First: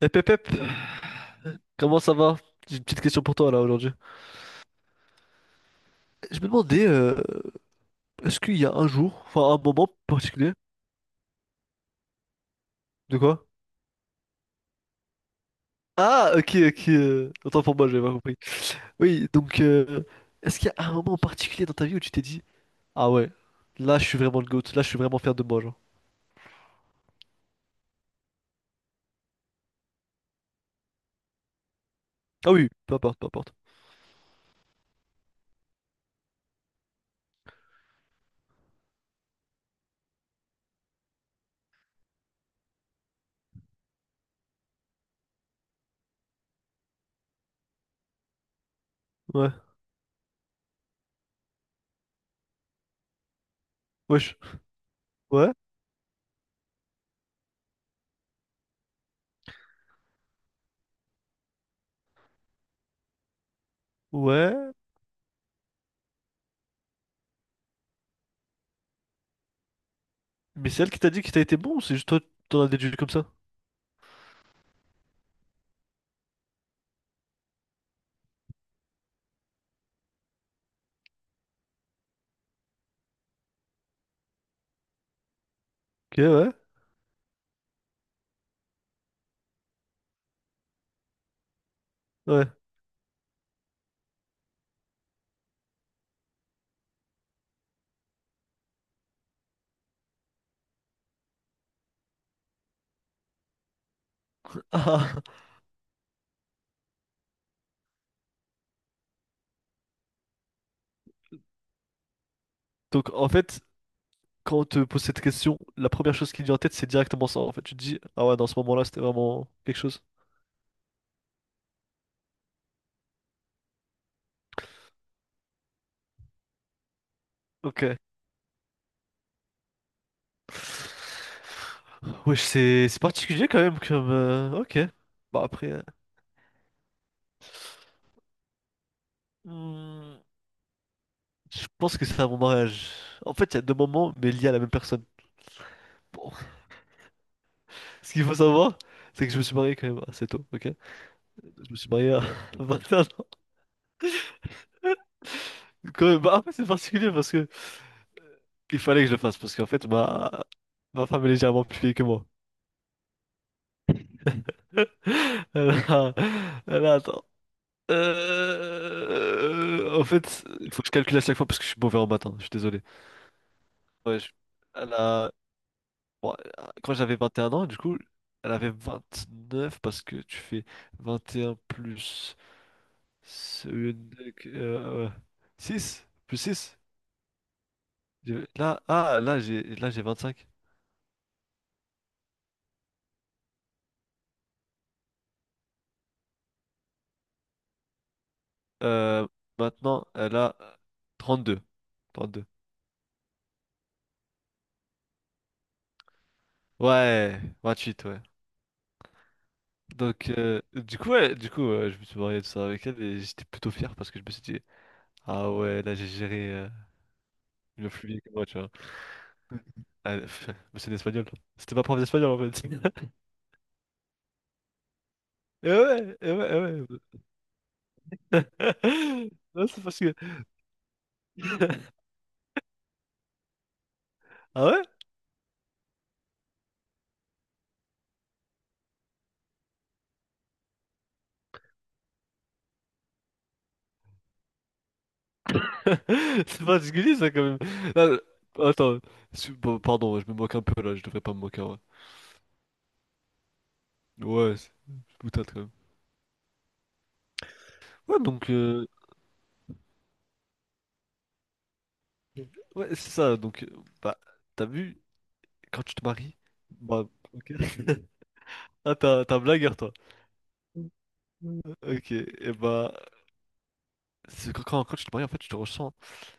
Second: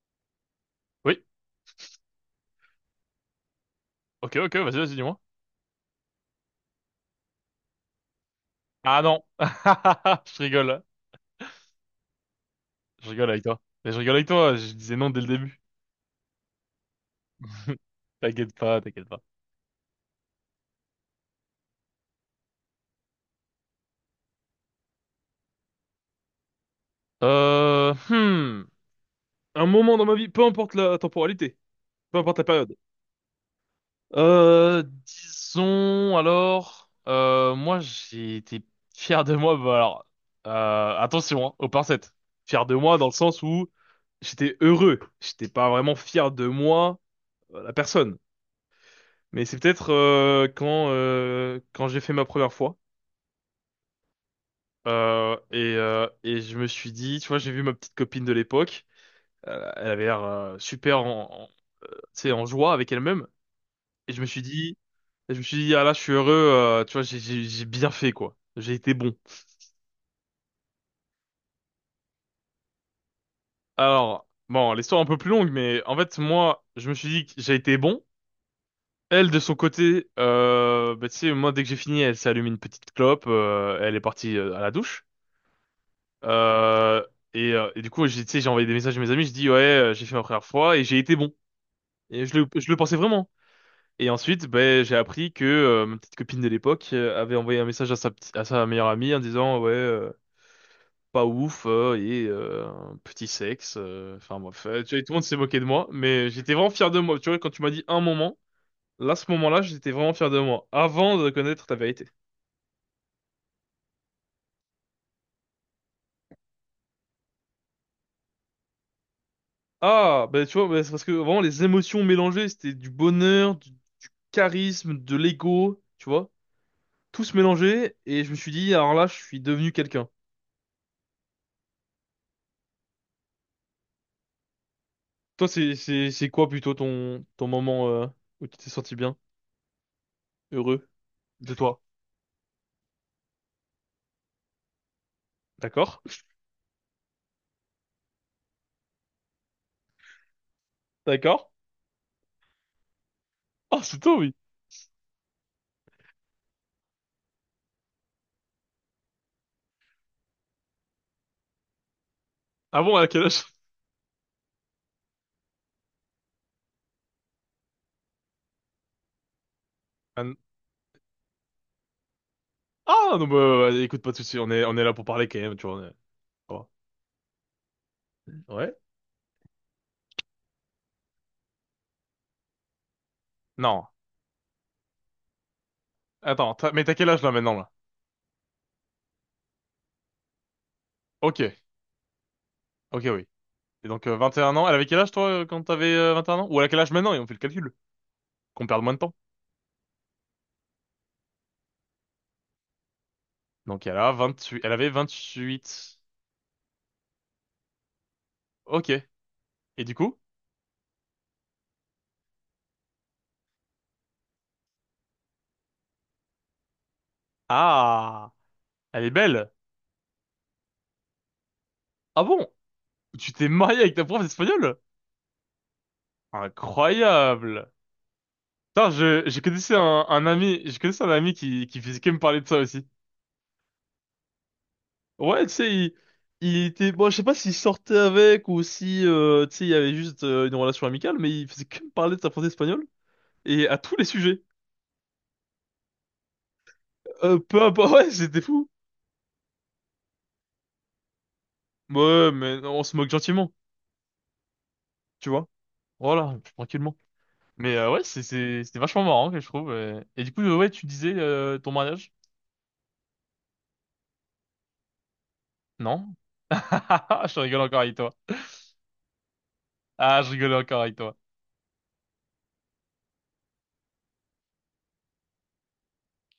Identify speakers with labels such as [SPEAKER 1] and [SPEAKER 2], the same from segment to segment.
[SPEAKER 1] Eh Pep, Pep,
[SPEAKER 2] Oui.
[SPEAKER 1] comment ça va? J'ai une petite question pour toi là aujourd'hui.
[SPEAKER 2] Ok, ok, vas-y, vas-y, dis-moi.
[SPEAKER 1] Je me demandais, est-ce qu'il y a un
[SPEAKER 2] Ah non.
[SPEAKER 1] jour, enfin un moment
[SPEAKER 2] Je
[SPEAKER 1] particulier?
[SPEAKER 2] rigole. Je
[SPEAKER 1] De
[SPEAKER 2] rigole avec
[SPEAKER 1] quoi?
[SPEAKER 2] toi. Mais je rigole avec toi, je disais non dès le début.
[SPEAKER 1] Ah, ok, ok, autant pour moi, j'avais pas compris.
[SPEAKER 2] T'inquiète pas, t'inquiète pas.
[SPEAKER 1] Oui, donc, est-ce qu'il y a un moment particulier dans ta vie où tu t'es dit, ah ouais, là je suis vraiment le GOAT, là je suis vraiment fier de moi, genre.
[SPEAKER 2] Hmm. Un moment dans ma vie, peu importe la temporalité, peu importe la
[SPEAKER 1] Ah oui,
[SPEAKER 2] période.
[SPEAKER 1] peu importe, peu importe.
[SPEAKER 2] Disons alors, moi j'ai été fier de moi, bah alors, attention, hein, aux pincettes. Fier de moi dans le sens où j'étais heureux, j'étais pas vraiment fier de moi, la personne. Mais
[SPEAKER 1] Ouais,
[SPEAKER 2] c'est peut-être quand quand j'ai fait ma première fois
[SPEAKER 1] wesh, ouais,
[SPEAKER 2] et je me suis dit, tu vois, j'ai vu ma petite copine de l'époque, elle avait l'air super euh, tu sais, en joie avec elle-même et je me suis
[SPEAKER 1] ouais.
[SPEAKER 2] dit, et je me suis dit ah là, je suis heureux, tu vois, j'ai bien fait quoi, j'ai été bon.
[SPEAKER 1] Mais c'est elle qui t'a dit que t'as été bon, ou c'est juste toi, t'en as déduit comme ça?
[SPEAKER 2] Alors bon, l'histoire est un peu plus longue, mais en fait moi, je me suis dit que j'ai été bon. Elle de son côté, bah, tu sais, moi dès que j'ai fini, elle s'est allumée une petite clope, elle est partie à la douche.
[SPEAKER 1] Ok, ouais,
[SPEAKER 2] Euh, et, et du coup, j'ai, tu sais, j'ai envoyé des messages à mes amis, je dis ouais, j'ai fait ma première fois et j'ai été bon. Et
[SPEAKER 1] ouais.
[SPEAKER 2] je le pensais vraiment. Et ensuite, ben, j'ai appris que ma petite copine de l'époque avait envoyé un message à à sa meilleure amie en disant ouais, pas ouf et un petit sexe. Enfin bref, tu vois, tout le
[SPEAKER 1] Ah,
[SPEAKER 2] monde s'est moqué de moi, mais j'étais vraiment fier de moi. Tu vois, quand tu m'as dit un moment, là, ce moment-là, j'étais vraiment fier de moi avant de connaître ta vérité.
[SPEAKER 1] donc en fait, quand on te pose cette question, la première chose qui te vient en tête, c'est directement ça, en fait. Tu te dis, ah ouais, dans ce moment-là, c'était vraiment quelque chose.
[SPEAKER 2] Ah, bah tu vois, bah, c'est parce que vraiment les émotions mélangées, c'était du bonheur, du charisme, de l'ego, tu vois, tout se
[SPEAKER 1] Ok.
[SPEAKER 2] mélangeait et je me suis dit, alors là, je suis devenu quelqu'un.
[SPEAKER 1] Wesh, c'est particulier quand même comme... Ok. Bah
[SPEAKER 2] Toi,
[SPEAKER 1] après...
[SPEAKER 2] c'est c'est c'est quoi plutôt ton moment où tu t'es senti bien,
[SPEAKER 1] hmm,
[SPEAKER 2] heureux de
[SPEAKER 1] je
[SPEAKER 2] toi?
[SPEAKER 1] pense que c'est à mon mariage. En fait, il y a deux moments, mais liés à la même personne.
[SPEAKER 2] D'accord?
[SPEAKER 1] Bon. Ce qu'il faut savoir, c'est que je me suis marié quand même assez tôt, ok?
[SPEAKER 2] D'accord?
[SPEAKER 1] Je me suis marié à 21 ans.
[SPEAKER 2] Ah, c'est toi, oui.
[SPEAKER 1] Quand même, bah après, c'est particulier parce que... Il fallait que je le fasse, parce qu'en fait, ma femme est légèrement plus vieille que moi.
[SPEAKER 2] Ah bon, à quel âge?
[SPEAKER 1] Alors, attends. En
[SPEAKER 2] Ah n-
[SPEAKER 1] fait, il faut que je calcule à chaque fois parce que je suis mauvais en matin, je suis désolé.
[SPEAKER 2] ah, non, bah, ouais, écoute, pas de
[SPEAKER 1] Ouais,
[SPEAKER 2] soucis, on est là
[SPEAKER 1] elle
[SPEAKER 2] pour parler
[SPEAKER 1] a-
[SPEAKER 2] quand même, tu vois.
[SPEAKER 1] bon,
[SPEAKER 2] Oh.
[SPEAKER 1] quand j'avais 21 ans, du coup, elle avait
[SPEAKER 2] Ouais?
[SPEAKER 1] 29 parce que tu fais 21 plus
[SPEAKER 2] Non.
[SPEAKER 1] 6 plus
[SPEAKER 2] Attends,
[SPEAKER 1] 6.
[SPEAKER 2] mais t'as quel âge là maintenant là?
[SPEAKER 1] Là, ah, là, j'ai 25.
[SPEAKER 2] Ok, ok, oui. Et donc, 21 ans. Elle avait quel âge, toi, quand t'avais 21 ans? Ou elle a quel âge maintenant? Et on fait le calcul. Qu'on perde moins de temps.
[SPEAKER 1] Euh, maintenant, elle a trente deux, 32.
[SPEAKER 2] Donc, elle a 28... Elle avait 28.
[SPEAKER 1] Ouais, 28, ouais.
[SPEAKER 2] Ok. Et du coup?
[SPEAKER 1] Donc, du coup, ouais, du coup je me suis marié tout ça avec elle et j'étais plutôt fier parce que je me suis dit, ah ouais, là j'ai géré le flux bien que
[SPEAKER 2] Ah!
[SPEAKER 1] moi, tu vois.
[SPEAKER 2] Elle est belle!
[SPEAKER 1] Ah, pff, mais c'est l'espagnol. C'était ma prof
[SPEAKER 2] Ah
[SPEAKER 1] d'espagnol
[SPEAKER 2] bon?
[SPEAKER 1] en fait.
[SPEAKER 2] Tu t'es marié avec ta prof d'espagnol?
[SPEAKER 1] Et ouais, et ouais, et
[SPEAKER 2] Incroyable! Putain,
[SPEAKER 1] ouais.
[SPEAKER 2] je
[SPEAKER 1] Non,
[SPEAKER 2] connaissais
[SPEAKER 1] c'est particulier.
[SPEAKER 2] un ami, je connaissais un ami qui faisait que me parler de ça aussi.
[SPEAKER 1] Ah ouais?
[SPEAKER 2] Ouais, tu sais, il était, bon, je sais pas s'il sortait avec ou si, tu sais, il y avait juste une relation amicale, mais il faisait que me parler de sa prof d'espagnol et à tous les sujets.
[SPEAKER 1] C'est particulier ça quand même.
[SPEAKER 2] Peu importe, ouais,
[SPEAKER 1] Non,
[SPEAKER 2] c'était
[SPEAKER 1] non,
[SPEAKER 2] fou.
[SPEAKER 1] attends, bon, pardon, je me moque un peu là, je devrais pas me moquer. Ouais,
[SPEAKER 2] Ouais, mais on se moque gentiment,
[SPEAKER 1] ouais c'est
[SPEAKER 2] tu
[SPEAKER 1] boutade
[SPEAKER 2] vois.
[SPEAKER 1] quand même.
[SPEAKER 2] Voilà, tranquillement. Mais ouais,
[SPEAKER 1] Ouais, donc,
[SPEAKER 2] c'était vachement marrant que je trouve. Et du coup, ouais, tu disais ton mariage?
[SPEAKER 1] ouais, c'est ça. Donc, bah, t'as vu, quand tu te
[SPEAKER 2] Non?
[SPEAKER 1] maries, bah,
[SPEAKER 2] Je
[SPEAKER 1] ok.
[SPEAKER 2] rigole encore avec toi.
[SPEAKER 1] Ah, t'as un blagueur, toi.
[SPEAKER 2] Ah, je rigole encore avec toi.
[SPEAKER 1] Ok, et bah, c'est quand tu te maries, en fait, tu te ressens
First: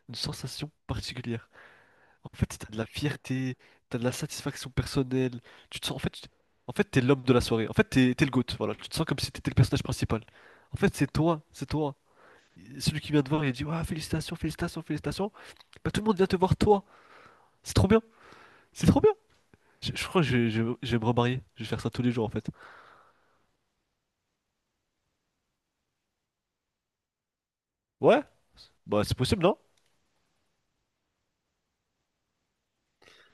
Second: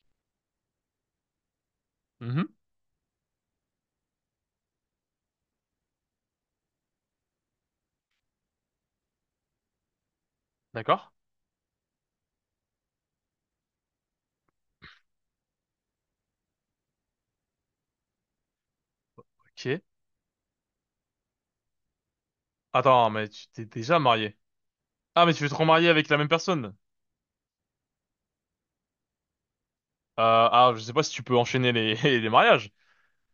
[SPEAKER 1] une sensation particulière. En fait,
[SPEAKER 2] Mhm.
[SPEAKER 1] t'as de la fierté, t'as de la satisfaction personnelle. Tu te sens, en fait, en fait, t'es l'homme de la soirée. En fait, t'es le GOAT, voilà. Tu te sens comme si t'étais le personnage principal. En fait,
[SPEAKER 2] D'accord.
[SPEAKER 1] c'est toi, c'est toi. Et celui qui vient te voir, il dit, ouais, félicitations, félicitations, félicitations. Bah, tout le monde vient te voir, toi. C'est trop bien, c'est trop bien.
[SPEAKER 2] Ok.
[SPEAKER 1] Je crois que je vais me remarier. Je vais faire ça tous les jours, en fait.
[SPEAKER 2] Attends, mais tu t'es déjà marié. Ah, mais tu veux te remarier avec la même personne.
[SPEAKER 1] Ouais, bah, c'est possible, non?
[SPEAKER 2] Je sais pas si tu peux enchaîner les les mariages.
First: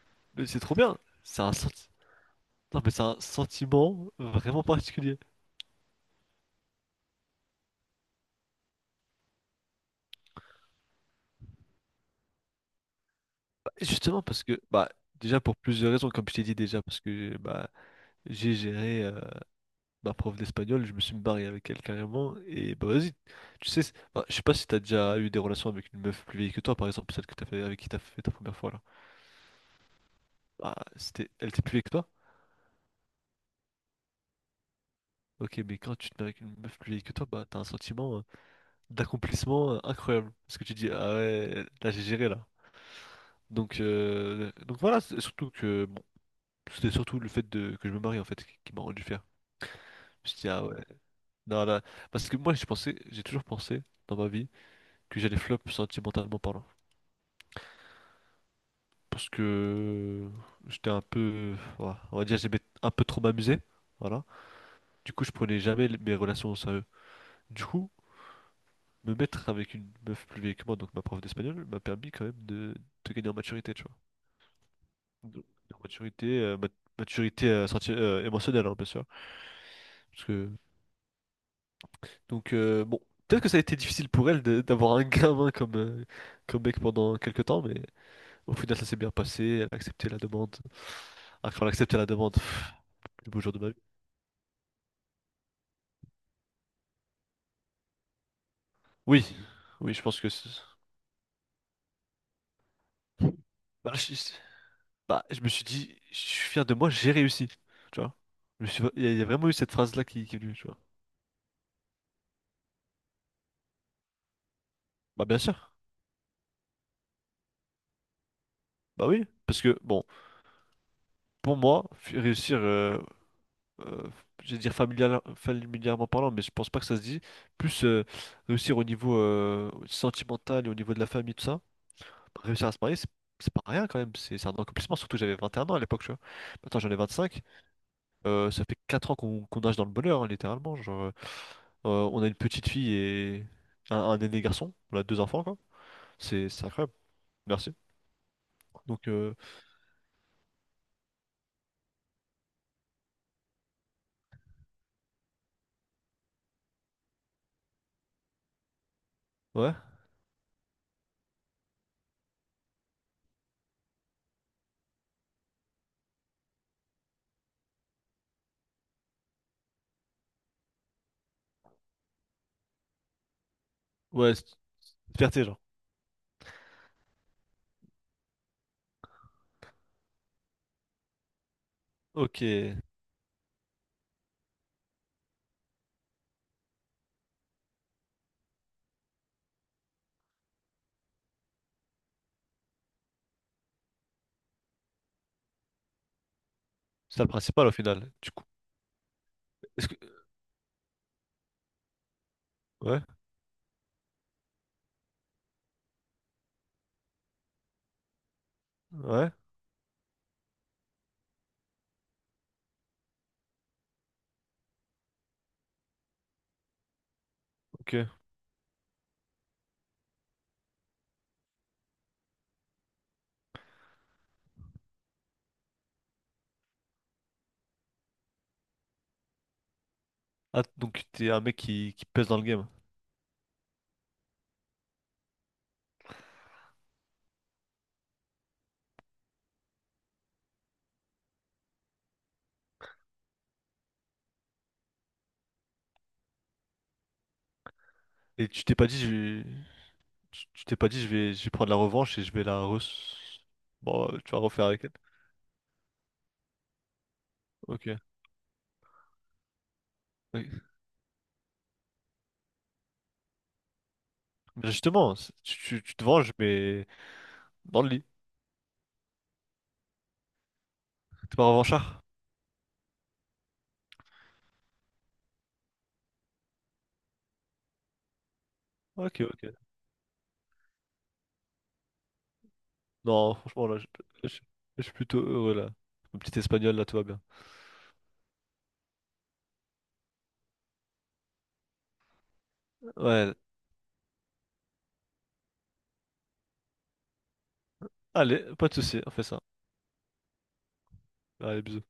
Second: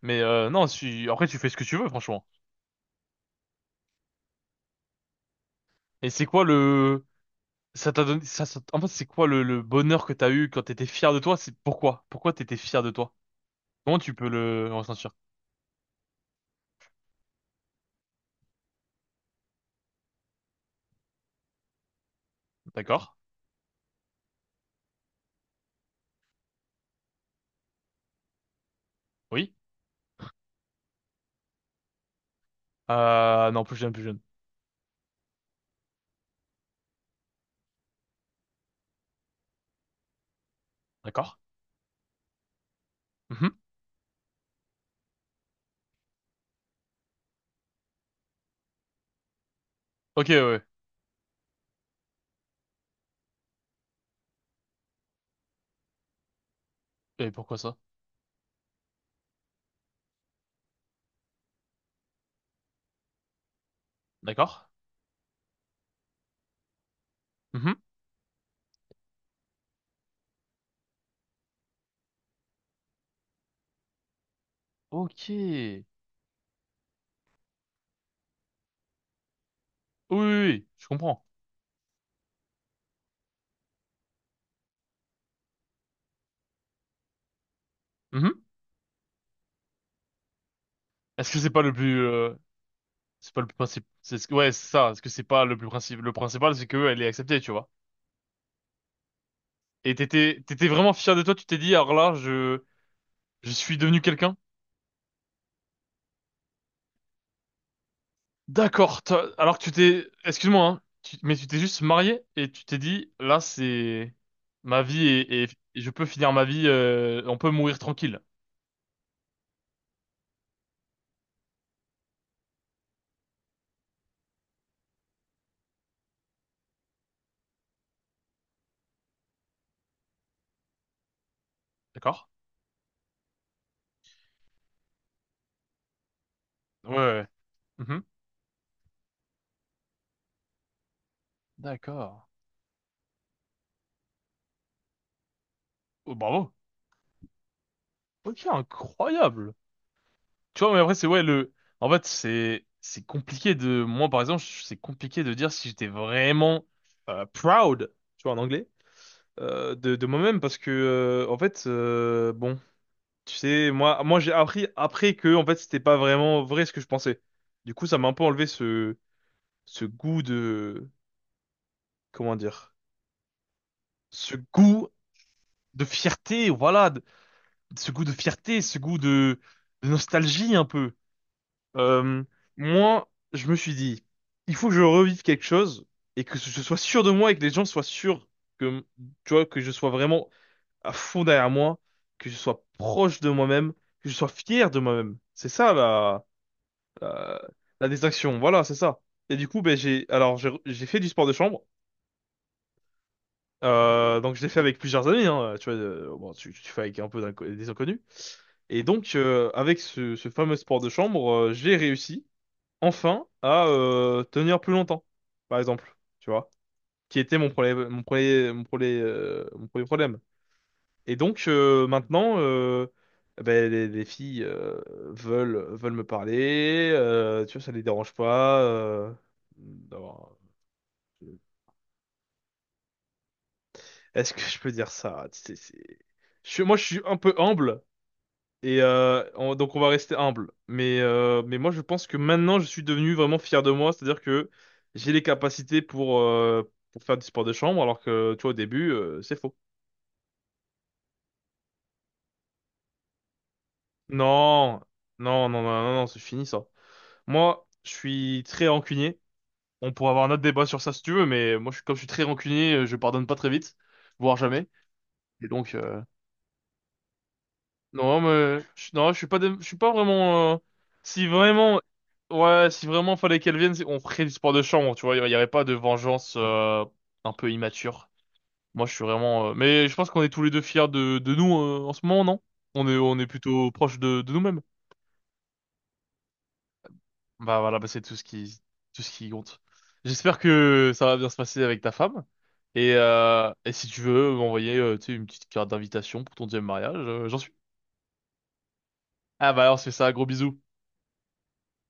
[SPEAKER 2] Mais
[SPEAKER 1] Mais c'est
[SPEAKER 2] non,
[SPEAKER 1] trop bien.
[SPEAKER 2] si... après tu
[SPEAKER 1] C'est
[SPEAKER 2] fais
[SPEAKER 1] un
[SPEAKER 2] ce que tu
[SPEAKER 1] sentiment.
[SPEAKER 2] veux, franchement.
[SPEAKER 1] Non, mais c'est un sentiment vraiment particulier.
[SPEAKER 2] Et c'est quoi le Ça t'a donné, en fait, c'est quoi le bonheur que t'as eu quand t'étais fier de toi? C'est pourquoi? Pourquoi t'étais fier de toi?
[SPEAKER 1] Bah,
[SPEAKER 2] Comment tu
[SPEAKER 1] justement
[SPEAKER 2] peux
[SPEAKER 1] parce que,
[SPEAKER 2] le
[SPEAKER 1] bah,
[SPEAKER 2] ressentir?
[SPEAKER 1] déjà pour plusieurs raisons, comme je t'ai dit déjà, parce que bah, j'ai géré ma prof d'espagnol, je me suis marié avec elle carrément, et bah
[SPEAKER 2] D'accord?
[SPEAKER 1] vas-y, tu sais, bah, je sais pas si t'as déjà eu des relations avec une meuf plus vieille que toi, par exemple, celle que t'as fait, avec qui t'as fait ta première fois là.
[SPEAKER 2] Oui?
[SPEAKER 1] Bah, c'était, elle était plus vieille que toi?
[SPEAKER 2] Non, plus jeune, plus jeune.
[SPEAKER 1] Ok, mais quand tu te mets avec une meuf plus vieille que toi, bah t'as un sentiment d'accomplissement incroyable. Parce que tu dis, ah
[SPEAKER 2] D'accord?
[SPEAKER 1] ouais, là j'ai géré là.
[SPEAKER 2] Mhm.
[SPEAKER 1] Donc voilà, surtout que, bon, c'était surtout le fait de, que je me marie en fait qui m'a rendu fier.
[SPEAKER 2] Ok,
[SPEAKER 1] Je me suis dit,
[SPEAKER 2] ouais.
[SPEAKER 1] ah ouais, non, là, parce que moi j'ai pensé, j'ai toujours pensé dans ma vie que j'allais flop sentimentalement parlant.
[SPEAKER 2] Ouais. Et pourquoi ça?
[SPEAKER 1] Parce que j'étais un peu, voilà, on va dire, j'aimais un peu trop m'amuser. Voilà.
[SPEAKER 2] D'accord?
[SPEAKER 1] Du coup, je prenais jamais mes relations au sérieux. Du
[SPEAKER 2] Mhm.
[SPEAKER 1] coup, me mettre avec une meuf plus vieille que moi, donc ma prof d'espagnol, m'a permis quand même de gagner en maturité, tu vois.
[SPEAKER 2] Ok.
[SPEAKER 1] De- de
[SPEAKER 2] Oui,
[SPEAKER 1] maturité, maturité émotionnelle, hein, bien sûr.
[SPEAKER 2] oui,
[SPEAKER 1] Parce
[SPEAKER 2] oui,
[SPEAKER 1] que
[SPEAKER 2] oui. Je comprends.
[SPEAKER 1] Donc bon, peut-être que ça a été difficile pour elle d'avoir un gamin comme, comme mec pendant quelques temps, mais
[SPEAKER 2] Mhm.
[SPEAKER 1] au final ça s'est bien passé, elle a accepté la demande.
[SPEAKER 2] Est-ce que c'est
[SPEAKER 1] Ah,
[SPEAKER 2] pas
[SPEAKER 1] quand elle a
[SPEAKER 2] le
[SPEAKER 1] accepté
[SPEAKER 2] plus,
[SPEAKER 1] la demande, pff, le
[SPEAKER 2] c'est
[SPEAKER 1] beau
[SPEAKER 2] pas le
[SPEAKER 1] jour
[SPEAKER 2] plus
[SPEAKER 1] de ma vie.
[SPEAKER 2] principe, ouais, c'est ça. Est-ce que c'est pas le plus principal? Le principal, c'est que elle est acceptée, tu vois.
[SPEAKER 1] Oui, oui,
[SPEAKER 2] Et
[SPEAKER 1] je pense que...
[SPEAKER 2] t'étais, t'étais vraiment fier de toi. Tu t'es dit, alors là, je suis
[SPEAKER 1] Bah,
[SPEAKER 2] devenu quelqu'un.
[SPEAKER 1] je me suis dit, je suis fier de moi, j'ai réussi. Tu vois?
[SPEAKER 2] D'accord.
[SPEAKER 1] Il y a vraiment eu
[SPEAKER 2] Alors que tu
[SPEAKER 1] cette phrase-là
[SPEAKER 2] t'es,
[SPEAKER 1] qui est venue,
[SPEAKER 2] excuse-moi,
[SPEAKER 1] tu vois.
[SPEAKER 2] hein, mais tu t'es juste marié et tu t'es dit, là, c'est ma vie
[SPEAKER 1] Bah bien
[SPEAKER 2] et
[SPEAKER 1] sûr,
[SPEAKER 2] et je peux finir ma vie, on peut mourir tranquille.
[SPEAKER 1] bah oui, parce que bon, pour moi, réussir, euh, je vais dire familièrement parlant, mais je pense pas que ça se dit. Plus réussir au niveau sentimental et au niveau de la famille, tout ça.
[SPEAKER 2] D'accord?
[SPEAKER 1] Réussir à se marier, c'est pas rien quand même. C'est un accomplissement, surtout que j'avais 21 ans à l'époque, tu vois. Maintenant j'en
[SPEAKER 2] Ouais,
[SPEAKER 1] ai
[SPEAKER 2] ouais.
[SPEAKER 1] 25.
[SPEAKER 2] Mhm.
[SPEAKER 1] Ça fait 4 ans qu'on nage dans le bonheur, hein, littéralement. Genre,
[SPEAKER 2] D'accord.
[SPEAKER 1] on a une petite fille et un aîné garçon. On a deux enfants, quoi.
[SPEAKER 2] Oh,
[SPEAKER 1] C'est
[SPEAKER 2] bravo.
[SPEAKER 1] c'est incroyable. Merci.
[SPEAKER 2] Ok,
[SPEAKER 1] Donc,
[SPEAKER 2] incroyable. Tu vois, mais après, c'est ouais, en fait, c'est compliqué de, moi, par exemple, c'est compliqué de dire si j'étais vraiment proud, tu vois, en anglais,
[SPEAKER 1] ouais.
[SPEAKER 2] de moi-même parce que, en fait, bon. Tu sais, moi j'ai appris après que en fait c'était pas vraiment vrai ce que je pensais. Du coup, ça m'a un peu enlevé ce goût de comment dire,
[SPEAKER 1] Ouais,
[SPEAKER 2] ce goût
[SPEAKER 1] fierté, genre.
[SPEAKER 2] de fierté, ce goût de fierté, de nostalgie un peu. Euh,
[SPEAKER 1] Ok. C'est
[SPEAKER 2] moi, je me suis dit, il faut que je revive quelque chose et que je sois sûr de moi et que les gens soient sûrs que tu vois que je sois vraiment à fond derrière moi, que je sois proche de moi-même, que je sois fier de moi-même. C'est ça là
[SPEAKER 1] ça le
[SPEAKER 2] euh,
[SPEAKER 1] principal au
[SPEAKER 2] la
[SPEAKER 1] final. Du
[SPEAKER 2] distraction,
[SPEAKER 1] coup,
[SPEAKER 2] voilà, c'est ça. Et du coup, ben,
[SPEAKER 1] est-ce que.
[SPEAKER 2] j'ai, alors, j'ai fait du sport de chambre.
[SPEAKER 1] Ouais,
[SPEAKER 2] Donc, je l'ai fait avec plusieurs amis, hein, tu vois, bon, tu fais avec un peu des inconnus. Et donc,
[SPEAKER 1] ouais,
[SPEAKER 2] avec ce fameux sport de chambre, j'ai réussi, enfin, à tenir plus longtemps, par exemple, tu vois, qui était mon problème,
[SPEAKER 1] ok.
[SPEAKER 2] mon premier problème. Et donc maintenant, ben, les filles veulent me parler. Tu vois, ça les dérange pas. D'avoir-
[SPEAKER 1] Ah, donc t'es un mec qui pèse dans le game.
[SPEAKER 2] Est-ce que je peux dire ça? Moi, je suis un peu humble et donc on va rester humble. Mais moi, je pense que maintenant, je suis devenu vraiment fier de moi. C'est-à-dire que j'ai les capacités pour faire du sport de chambre, alors que tu
[SPEAKER 1] Et
[SPEAKER 2] vois, au
[SPEAKER 1] tu t'es pas
[SPEAKER 2] début,
[SPEAKER 1] dit, je
[SPEAKER 2] c'est
[SPEAKER 1] vais...
[SPEAKER 2] faux.
[SPEAKER 1] tu t'es pas dit, je vais prendre la revanche et je vais la re... Bon, tu vas refaire
[SPEAKER 2] Non,
[SPEAKER 1] avec elle.
[SPEAKER 2] non, non, non, non, non, c'est fini ça. Moi,
[SPEAKER 1] Ok.
[SPEAKER 2] je suis très rancunier. On pourrait avoir un autre
[SPEAKER 1] Oui.
[SPEAKER 2] débat sur ça si tu veux, mais moi, comme je suis très rancunier, je pardonne pas très vite, voire jamais.
[SPEAKER 1] Mais justement,
[SPEAKER 2] Et donc,
[SPEAKER 1] tu te venges, mais dans le lit.
[SPEAKER 2] non, non, je suis pas vraiment. Si
[SPEAKER 1] T'es pas
[SPEAKER 2] vraiment,
[SPEAKER 1] revanchard?
[SPEAKER 2] ouais, si vraiment fallait qu'elle vienne, on ferait du sport de chambre, tu vois. Il y aurait pas de vengeance un peu immature. Moi, je suis
[SPEAKER 1] Ok,
[SPEAKER 2] vraiment.
[SPEAKER 1] ok.
[SPEAKER 2] Mais je pense qu'on est tous les deux fiers de nous en ce moment, non? On est
[SPEAKER 1] Non, franchement,
[SPEAKER 2] plutôt
[SPEAKER 1] là,
[SPEAKER 2] proche de
[SPEAKER 1] je-
[SPEAKER 2] nous-mêmes.
[SPEAKER 1] je suis plutôt heureux, là. Mon petit espagnol, là, tout va bien.
[SPEAKER 2] Bah voilà, bah c'est tout ce qui compte. J'espère que ça va bien se passer avec ta femme.
[SPEAKER 1] Ouais,
[SPEAKER 2] Et si tu veux m'envoyer tu sais, une petite carte d'invitation pour ton deuxième mariage, j'en suis.
[SPEAKER 1] allez, pas de soucis, on fait ça.
[SPEAKER 2] Ah bah alors c'est ça, gros bisous.
[SPEAKER 1] Allez, bisous.